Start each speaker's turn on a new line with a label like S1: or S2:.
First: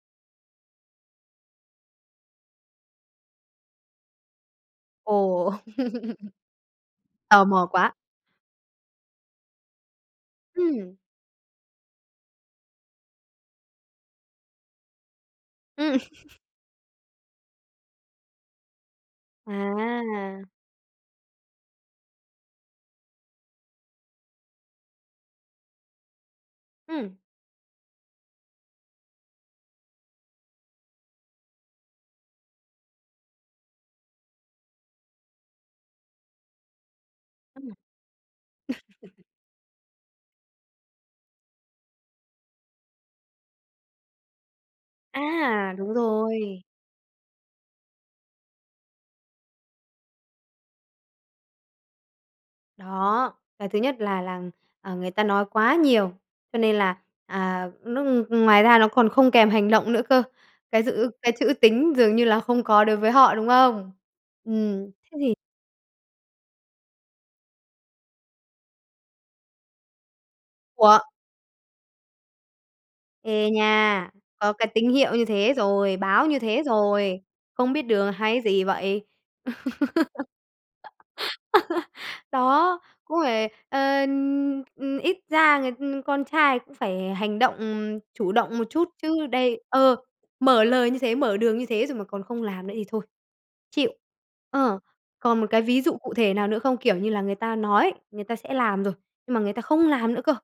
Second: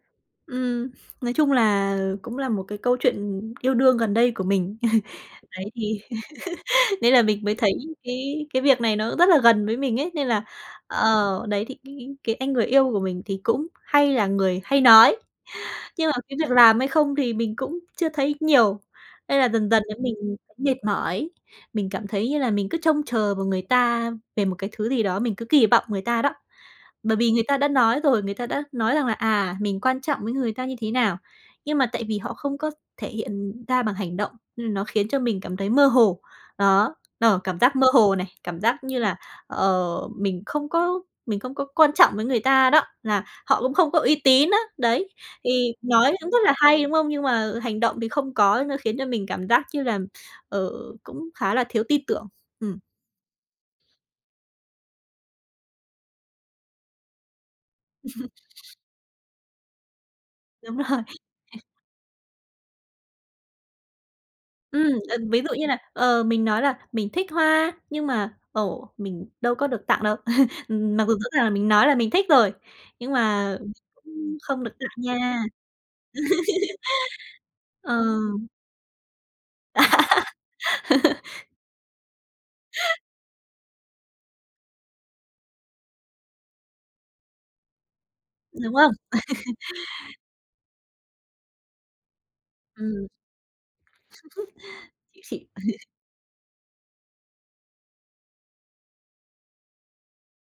S1: Ừm. Nói chung là cũng là một cái câu chuyện yêu đương gần đây của mình.
S2: Ồ!
S1: Đấy thì nên là
S2: Tò
S1: mình mới
S2: mò
S1: thấy
S2: quá!
S1: cái cái việc này nó rất là gần với mình ấy, nên là
S2: Ừm.
S1: ờ, đấy, thì cái anh người yêu của mình thì cũng hay là người hay nói,
S2: Ừm.
S1: nhưng mà cái việc làm hay không thì mình cũng chưa thấy nhiều, nên là dần dần ấy mình
S2: À.
S1: cũng mệt mỏi. Mình cảm thấy như là mình cứ trông chờ vào người ta về một cái thứ gì đó, mình cứ kỳ vọng người ta đó. Bởi
S2: Ừm.
S1: vì người ta đã nói rồi, người ta đã nói rằng là, à, mình quan trọng với người ta như thế nào. Nhưng mà tại vì họ không có thể hiện ra bằng hành động, ừm, nó khiến cho mình cảm thấy mơ hồ. Đó, ờ, cảm
S2: Ừm.
S1: giác mơ hồ này, cảm giác như là, ờ, mình không có mình không có quan trọng với người ta đó, là họ cũng không có uy tín á, đấy. Thì
S2: À! Đúng
S1: nói cũng rất là
S2: rồi.
S1: hay, đúng không? Nhưng mà hành động thì không có, nó khiến cho mình cảm giác như là, ờ, cũng khá là thiếu tin tưởng. Ừm.
S2: Đó! Cái thứ nhất là là, ờ, người ta nói quá nhiều, cho nên là, à, nó ng ngoài ra nó còn không kèm hành động nữa cơ.
S1: Đúng
S2: Cái
S1: rồi.
S2: dữ cái chữ tính dường như là không có đối với họ, đúng không?
S1: Ừm,
S2: Ừm,
S1: ờ,
S2: thế thì
S1: ví dụ như là, ờ, mình nói là mình thích hoa, nhưng mà, ồ, mình đâu có được tặng đâu.
S2: Ủa!
S1: Mặc dù rõ ràng là mình nói là mình thích rồi, nhưng
S2: Ê
S1: mà m
S2: nha!
S1: cũng
S2: Có
S1: không
S2: cái
S1: được
S2: tín
S1: tặng
S2: hiệu như
S1: nha.
S2: thế rồi, báo như thế rồi, không biết
S1: Ờ.
S2: đường hay gì vậy? Đó! Cũng phải, ờ, ừm, ít ra người con trai cũng phải hành động, chủ động một
S1: Đúng
S2: chút,
S1: không?
S2: chứ đây Ờ, mở lời như thế, mở đường như thế rồi mà còn không làm nữa thì thôi.
S1: Ừm.
S2: Chịu! Ờ, còn một
S1: Chị
S2: cái ví dụ cụ thể nào nữa không? Kiểu như là người ta nói người ta sẽ làm rồi, nhưng mà người ta không làm nữa cơ.